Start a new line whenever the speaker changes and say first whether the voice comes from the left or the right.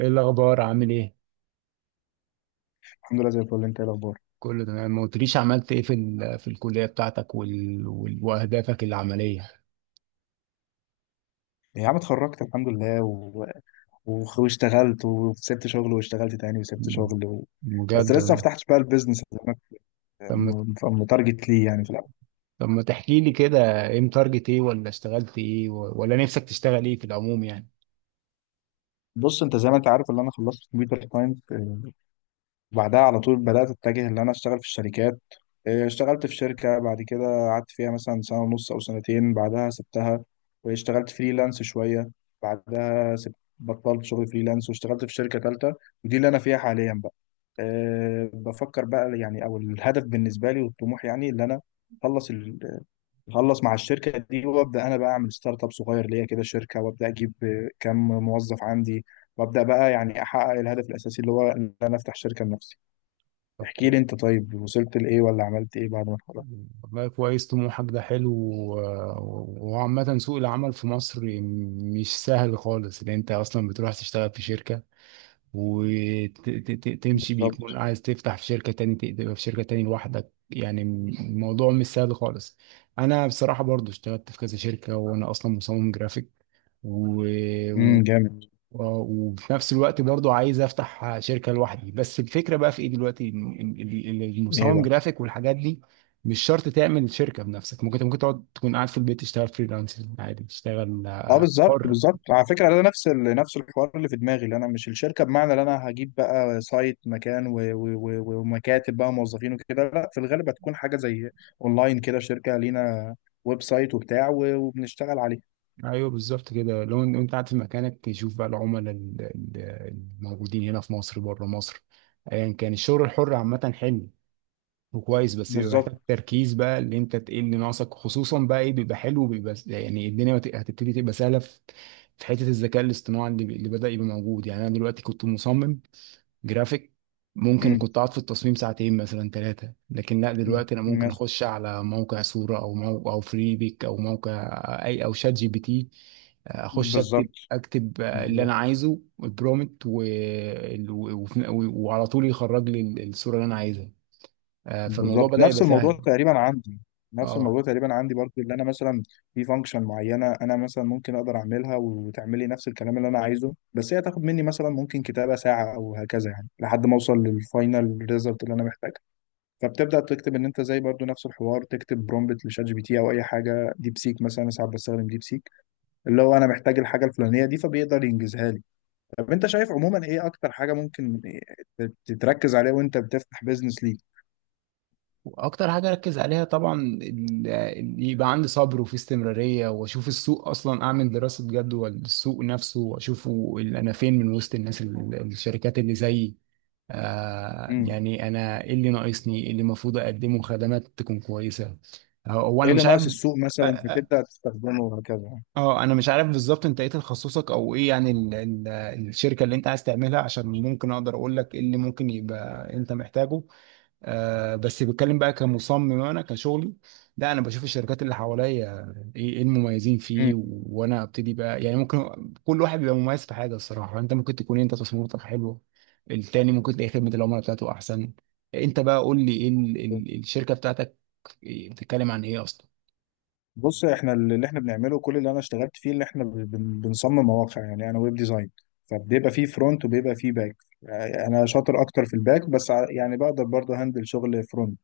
right: ايه الاخبار؟ عامل ايه؟
left: الحمد لله زي الفل، انت ايه الاخبار؟
right: كله تمام. ما قلتليش عملت ايه في في الكليه بتاعتك واهدافك العمليه.
left: يا عم اتخرجت الحمد لله واشتغلت وسبت شغل واشتغلت تاني وسبت
right: مم.
left: شغل. بس
right: بجد
left: لسه ما
right: والله.
left: فتحتش بقى البيزنس اللي انا،
right: طب
left: ك-
right: ما
left: متارجت ليه يعني في الاول؟
right: طب ما تحكي لي كده، ايه متارجت، ايه ولا اشتغلت ايه ولا نفسك تشتغل ايه في العموم يعني؟
left: بص انت زي ما انت عارف، اللي انا خلصت كمبيوتر ساينس. بعدها على طول بدأت أتجه إن أنا أشتغل في الشركات. إيه، اشتغلت في شركة بعد كده قعدت فيها مثلا سنة ونص أو سنتين، بعدها سبتها واشتغلت فريلانس شوية. بعدها سبت بطلت شغل فريلانس واشتغلت في شركة تالتة، ودي اللي أنا فيها حاليا بقى. بفكر بقى يعني، أو الهدف بالنسبة لي والطموح يعني اللي أنا، أخلص ال- أخلص مع الشركة دي وأبدأ أنا بقى أعمل ستارت أب صغير ليا كده شركة، وأبدأ أجيب كام موظف عندي، وأبدأ بقى يعني أحقق الهدف الأساسي اللي هو إن أنا أفتح شركة لنفسي.
right: طب
left: احكي
right: كو...
left: لي انت، طيب وصلت لايه؟ ولا عملت ايه بعد ما اتخرجت؟
right: والله كويس، طموحك ده حلو، وعامة سوق العمل في مصر مش سهل خالص، لأن أنت أصلا بتروح تشتغل في شركة وتمشي،
left: بالظبط.
right: بيكون عايز تفتح في شركة تاني، تبقى في شركة تاني لوحدك، يعني الموضوع مش سهل خالص. انا بصراحة برضو اشتغلت في كذا شركة، وانا اصلا مصمم جرافيك، و... و...
left: جامد.
right: وفي نفس الوقت برضو عايز افتح شركة لوحدي. بس الفكرة بقى في ايه دلوقتي، إن
left: ايه
right: المصمم
left: بقى؟
right: جرافيك والحاجات دي مش شرط تعمل شركة بنفسك. ممكن تقعد، تكون قاعد في البيت، تشتغل فريلانسر عادي، تشتغل
left: اه، بالظبط
right: حر.
left: بالظبط. على فكره، ده نفس الحوار اللي في دماغي، اللي انا مش الشركه بمعنى ان انا هجيب بقى سايت مكان ومكاتب بقى موظفين وكده، لا في الغالب هتكون حاجه زي اونلاين كده، شركه لينا ويب سايت وبتاع وبنشتغل عليه.
right: ايوه بالظبط كده، لو انت قاعد في مكانك، تشوف بقى العملاء الموجودين هنا في مصر، بره مصر، ايا كان. الشغل الحر عامه حلو وكويس، بس بيبقى
left: بالظبط.
right: محتاج تركيز بقى، اللي انت تقل اللي ناقصك، خصوصا بقى، ايه، بيبقى حلو، بيبقى يعني الدنيا هتبتدي تبقى سهله في في حته الذكاء الاصطناعي اللي بدأ يبقى موجود. يعني انا دلوقتي كنت مصمم جرافيك، ممكن
left: امم
right: كنت اقعد في التصميم ساعتين مثلا ثلاثه، لكن لا،
left: أمم.
right: دلوقتي انا ممكن
left: مس-
right: اخش على موقع صوره، او موقع، او فريبيك، او موقع اي، او شات جي بي تي، اخش اكتب
left: بالظبط
right: اللي انا
left: بالظبط.
right: عايزه البرومت، وعلى طول يخرج لي الصوره اللي انا عايزها. آه، فالموضوع
left: بالظبط،
right: بدأ يبقى سهل.
left: نفس
right: اه،
left: الموضوع تقريبا عندي برضو، اللي انا مثلا في فانكشن معينه انا مثلا ممكن اقدر اعملها، وتعملي نفس الكلام اللي انا عايزه، بس هي تاخد مني مثلا ممكن كتابه ساعه او هكذا يعني، لحد ما اوصل للفاينل ريزلت اللي انا محتاجها. فبتبدا تكتب ان انت زي برضو نفس الحوار، تكتب برومبت لشات جي بي تي او اي حاجه، ديب سيك مثلا، أنا ساعات بستخدم ديب سيك، اللي هو انا محتاج الحاجه الفلانيه دي فبيقدر ينجزها لي. طب انت شايف عموما ايه اكتر حاجه ممكن تتركز عليها وانت بتفتح بيزنس؟
right: واكتر حاجه اركز عليها طبعا يبقى عندي صبر، وفي استمراريه، واشوف السوق، اصلا اعمل دراسه جدوى السوق نفسه، واشوفه، انا فين من وسط الناس، الشركات اللي زيي. آه،
left: ليك،
right: يعني انا ايه اللي ناقصني، ايه اللي المفروض اقدمه خدمات تكون كويسه. آه، هو
left: ايه
right: انا
left: اللي
right: مش
left: ناقص
right: عارف.
left: السوق
right: اه،
left: مثلا
right: آه،
left: فتبدا تستخدمه وهكذا.
right: آه، انا مش عارف بالظبط انت ايه تخصصك، او ايه يعني ال الشركه اللي انت عايز تعملها، عشان ممكن اقدر اقول لك ايه اللي ممكن يبقى انت محتاجه. آه، بس بتكلم بقى كمصمم انا كشغلي. لا، انا بشوف الشركات اللي حواليا، ايه، إيه المميزين فيه،
left: مم.
right: وانا ابتدي بقى يعني. ممكن كل واحد بيبقى مميز في حاجه، الصراحه انت ممكن تكون انت تصميماتك حلوه، التاني ممكن تلاقي خدمه العملاء بتاعته احسن. انت بقى قول لي ايه الشركه بتاعتك، إيه، بتتكلم عن ايه اصلا؟
left: بص، احنا اللي احنا بنعمله كل اللي انا اشتغلت فيه، اللي احنا بنصمم مواقع يعني، انا ويب ديزاين، فبيبقى فيه فرونت وبيبقى فيه باك. انا شاطر اكتر في الباك، بس يعني بقدر برضه هندل شغل فرونت.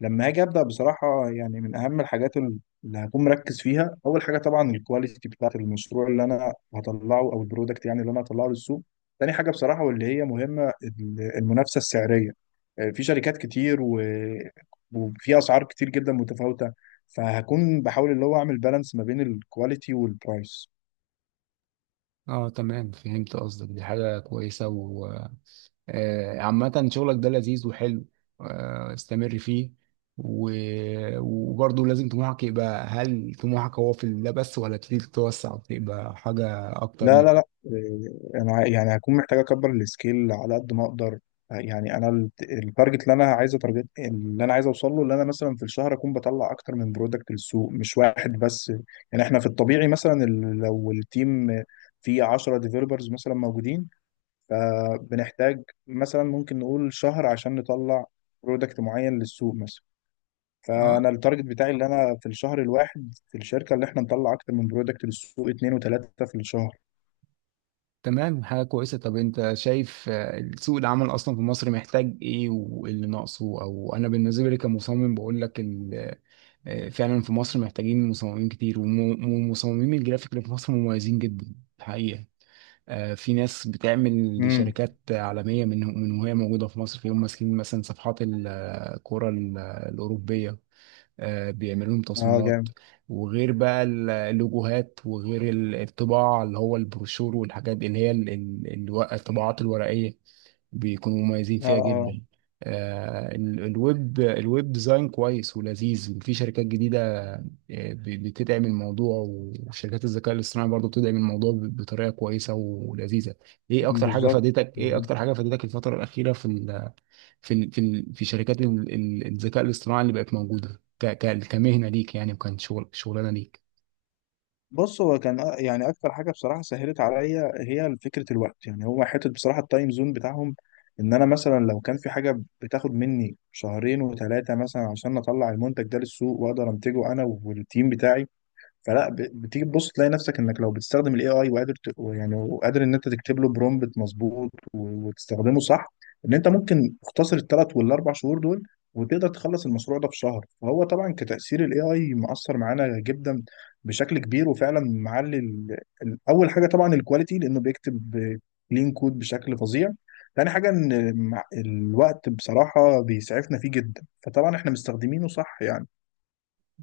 left: لما اجي ابدا بصراحه يعني، من اهم الحاجات اللي هكون مركز فيها، اول حاجه طبعا الكواليتي بتاعت المشروع اللي انا هطلعه او البرودكت يعني اللي انا هطلعه للسوق. تاني حاجه بصراحه واللي هي مهمه، المنافسه السعريه. في شركات كتير وفي اسعار كتير جدا متفاوته، فهكون بحاول اللي هو اعمل بالانس ما بين الكواليتي والبرايس.
right: اه تمام، فهمت قصدك، دي حاجه كويسه. آه، عامة شغلك ده لذيذ وحلو. آه، استمر فيه. و... وبرضه لازم طموحك يبقى، هل طموحك هو في ده بس، ولا تريد تتوسع وتبقى حاجة أكتر
left: لا
right: من؟
left: لا لا، إيه، انا يعني هكون محتاج اكبر السكيل على قد ما اقدر. يعني انا التارجت، اللي انا عايز اوصل له، اللي انا مثلا في الشهر اكون بطلع اكتر من برودكت للسوق مش واحد بس. يعني احنا في الطبيعي مثلا، لو التيم فيه 10 ديفيلوبرز مثلا موجودين، فبنحتاج مثلا ممكن نقول شهر عشان نطلع برودكت معين للسوق مثلا.
right: اه
left: فانا التارجت بتاعي اللي انا في الشهر الواحد في الشركه، اللي احنا نطلع اكتر من برودكت للسوق، اتنين وتلاته في
right: تمام، حاجة كويسة. طب أنت شايف آه، سوق العمل أصلا في مصر محتاج إيه واللي ناقصه؟ أو أنا بالنسبة لي كمصمم بقول لك آه، فعلا في مصر محتاجين مصممين كتير، ومصممين الجرافيك اللي في مصر مميزين جدا الحقيقة. آه، في ناس بتعمل
left: الشهر.
right: لشركات عالمية من وهي موجودة في مصر، فيهم ماسكين مثلا صفحات الكرة الأوروبية. آه، بيعملوا لهم
left: اه،
right: تصميمات،
left: جامد.
right: وغير بقى اللوجوهات، وغير الطباعة اللي هو البروشور، والحاجات اللي هي الطباعات الورقية، بيكونوا مميزين
left: اه
right: فيها
left: اه،
right: جدا. آه، الويب ديزاين كويس ولذيذ، وفي شركات جديدة آه، بتدعم الموضوع، وشركات الذكاء الاصطناعي برضه بتدعم الموضوع بطريقة كويسة ولذيذة.
left: بالظبط
right: ايه
left: بالظبط.
right: اكتر حاجة فادتك الفترة الأخيرة في في شركات الذكاء الاصطناعي اللي بقت موجودة كمهنة ليك يعني، وكان شغلانة ليك؟
left: بص، هو كان يعني اكتر حاجه بصراحه سهلت عليا هي فكره الوقت، يعني هو حته بصراحه التايم زون بتاعهم. ان انا مثلا لو كان في حاجه بتاخد مني شهرين وثلاثه مثلا عشان اطلع المنتج ده للسوق واقدر انتجه انا والتيم بتاعي، فلا بتيجي تبص تلاقي نفسك انك لو بتستخدم الاي اي وقادر يعني وقادر ان انت تكتب له برومبت مظبوط وتستخدمه صح، ان انت ممكن تختصر الثلاث والاربع شهور دول وتقدر تخلص المشروع ده في شهر. فهو طبعا كتأثير، الاي اي مؤثر معانا جدا بشكل كبير، وفعلا معلي اول حاجه طبعا الكواليتي، لانه بيكتب كلين كود بشكل فظيع. تاني حاجه، ان الوقت بصراحه بيسعفنا فيه جدا، فطبعا احنا مستخدمينه صح يعني.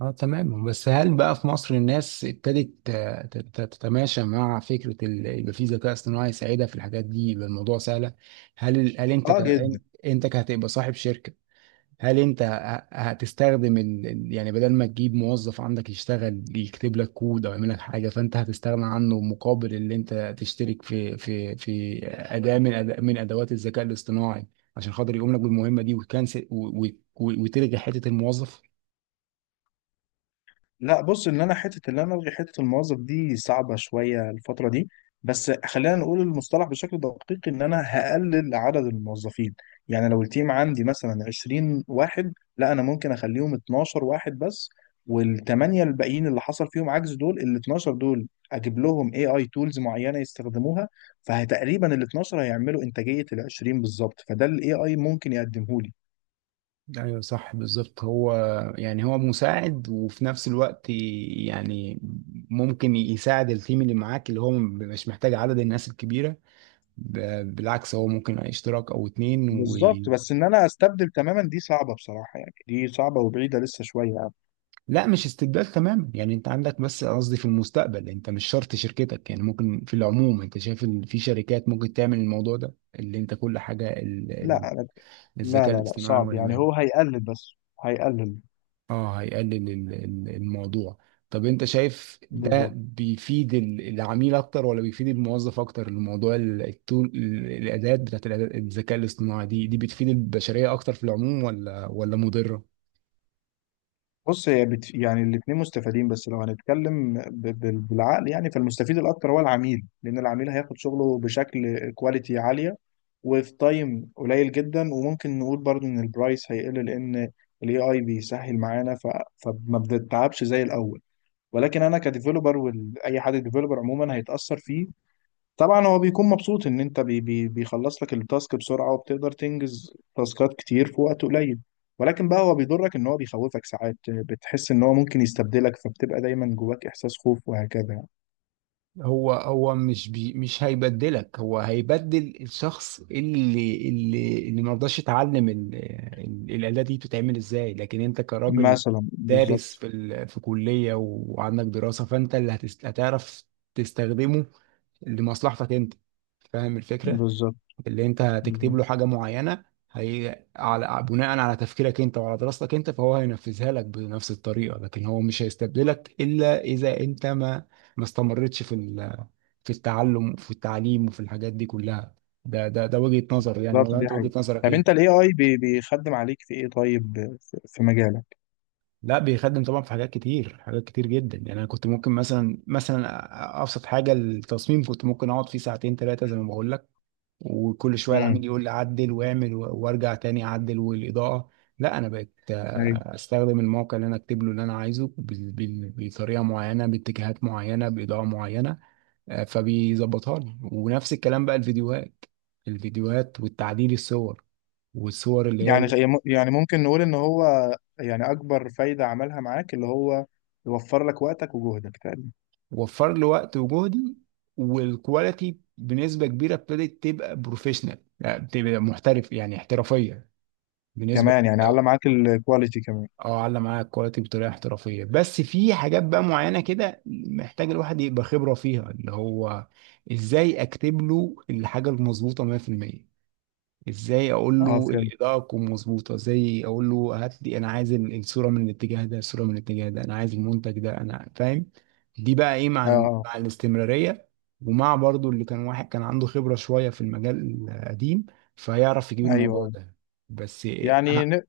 right: اه تمام. بس هل بقى في مصر الناس ابتدت آه، تتماشى مع فكرة يبقى في ذكاء اصطناعي يساعدها في الحاجات دي، يبقى الموضوع سهلة؟ هل انت
left: اه، جدا.
right: انت كهتبقى صاحب شركة، هل انت هتستخدم يعني بدل ما تجيب موظف عندك يشتغل يكتب لك كود، او يعمل لك حاجه، فانت هتستغنى عنه مقابل اللي انت تشترك في اداه من أداء من ادوات الذكاء الاصطناعي، عشان خاطر يقوم لك بالمهمه دي، وتكنسل، وتلغي حته الموظف؟
left: لا بص، ان انا حته اللي انا الغي حته الموظف دي صعبه شويه الفتره دي، بس خلينا نقول المصطلح بشكل دقيق، ان انا هقلل عدد الموظفين. يعني لو التيم عندي مثلا 20 واحد، لا انا ممكن اخليهم 12 واحد بس، والثمانيه الباقيين اللي حصل فيهم عجز، دول ال 12 دول اجيب لهم اي اي تولز معينه يستخدموها، فتقريبا ال 12 هيعملوا انتاجيه ال 20 بالظبط، فده الاي اي ممكن يقدمه لي.
right: ايوه صح بالظبط. هو يعني هو مساعد، وفي نفس الوقت يعني ممكن يساعد التيم اللي معاك، اللي هو مش محتاج عدد الناس الكبيره، بالعكس، هو ممكن اشتراك او اتنين.
left: بالظبط، بس ان انا استبدل تماما دي صعبه بصراحه، يعني دي صعبه وبعيده لسه شويه يعني.
right: لا، مش استبدال تماما يعني، انت عندك، بس قصدي في المستقبل انت، مش شرط شركتك، يعني ممكن في العموم انت شايف ان في شركات ممكن تعمل الموضوع ده، اللي انت كل حاجه
left: لا، أنا لا
right: الذكاء
left: لا لا،
right: الاصطناعي،
left: صعب
right: ولا
left: يعني،
right: مال؟
left: هو هيقلل بس، هيقلل.
right: اه، هيقلل الموضوع. طب انت شايف ده
left: بالظبط.
right: بيفيد العميل اكتر، ولا بيفيد الموظف اكتر؟ الموضوع ال- التول ال- الاداه بتاعت الأداة- الذكاء الاصطناعي، دي بتفيد البشريه اكتر في العموم، ولا مضره؟
left: بص، هي يعني الاثنين مستفيدين، بس لو هنتكلم بالعقل يعني، فالمستفيد الاكتر هو العميل، لان العميل هياخد شغله بشكل كواليتي عاليه وفي تايم قليل جدا. وممكن نقول برضو ان البرايس هيقل، لان الاي اي بيسهل معانا فما بنتعبش زي الاول. ولكن انا كديفلوبر واي حد ديفلوبر عموما هيتاثر فيه، طبعا هو بيكون مبسوط ان انت بي بي بيخلص لك التاسك بسرعه، وبتقدر تنجز تاسكات كتير في وقت قليل. ولكن بقى هو بيضرك، ان هو بيخوفك ساعات، بتحس ان هو ممكن يستبدلك، فبتبقى دايما جواك احساس خوف وهكذا يعني.
right: هو مش هيبدلك، هو هيبدل الشخص اللي ما رضاش يتعلم الآلة دي بتتعمل ازاي. لكن انت كراجل
left: مثلا،
right: دارس
left: بالظبط
right: في في كلية، وعندك دراسة، فانت اللي هتعرف تستخدمه لمصلحتك انت. فاهم الفكرة؟
left: بالظبط
right: اللي انت هتكتب
left: بالظبط.
right: له حاجه معينه، هي على بناء على تفكيرك انت، وعلى دراستك انت، فهو هينفذها لك بنفس الطريقه، لكن هو مش هيستبدلك الا اذا انت ما استمرتش في في التعلم، وفي التعليم، وفي الحاجات دي كلها. ده وجهه نظري يعني، ولا
left: دي
right: انت وجهه
left: حقيقة.
right: نظرك
left: طب انت،
right: ايه؟
left: الاي اي بيخدم عليك في ايه طيب، في مجالك؟
right: لا، بيخدم طبعا في حاجات كتير، حاجات كتير جدا يعني. انا كنت ممكن مثلا ابسط حاجه التصميم، كنت ممكن اقعد فيه ساعتين ثلاثه، زي ما بقول لك، وكل شويه
left: امم
right: العميل يقول لي عدل، واعمل وارجع تاني اعدل، والاضاءه. لا، انا بقيت
left: أيوة.
right: آه، استخدم الموقع، اللي انا اكتب له اللي انا عايزه بطريقه معينه، باتجاهات معينه، باضاءه معينه. آه، فبيظبطها لي. ونفس الكلام بقى الفيديوهات، والتعديل، الصور، اللي
left: يعني
right: هي
left: يعني ممكن نقول ان هو، يعني اكبر فايده عملها معاك اللي هو يوفر لك وقتك وجهدك تقريبا،
right: وفر لي وقت وجهدي. والكواليتي بنسبه كبيره ابتدت تبقى بروفيشنال، يعني بتبقى محترف، يعني احترافيه بنسبه.
left: كمان يعني على معاك الكواليتي كمان.
right: اه، علّى معاك الكواليتي بطريقه احترافيه. بس في حاجات بقى معينه كده محتاج الواحد يبقى خبره فيها، اللي هو ازاي اكتب له الحاجه المظبوطه 100%، ازاي اقول
left: اه،
right: له
left: فهمت.
right: الاضاءه تكون مظبوطه، ازاي اقول له هات لي، انا عايز الصوره من الاتجاه ده، انا عايز المنتج ده، انا فاهم. دي بقى ايه، مع
left: اه آه.
right: مع الاستمراريه، ومع برضو اللي كان، واحد كان عنده خبره شويه في المجال القديم، فيعرف يجيب
left: ايوه
right: الموضوع
left: آه.
right: ده. بس
left: يعني
right: اه،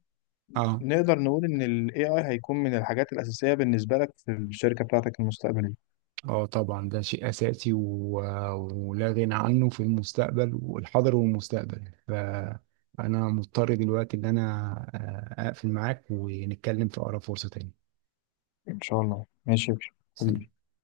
right: آه.
left: نقدر نقول ان ال AI هيكون من الحاجات الأساسية بالنسبة لك في الشركة بتاعتك المستقبلية؟
right: اه طبعا ده شيء اساسي ولا غنى عنه في المستقبل، والحاضر والمستقبل. فانا مضطر دلوقتي ان انا آه، اقفل معاك ونتكلم في اقرب فرصة تاني.
left: إن شاء الله، ماشي يا
right: سلام.
left: باشا.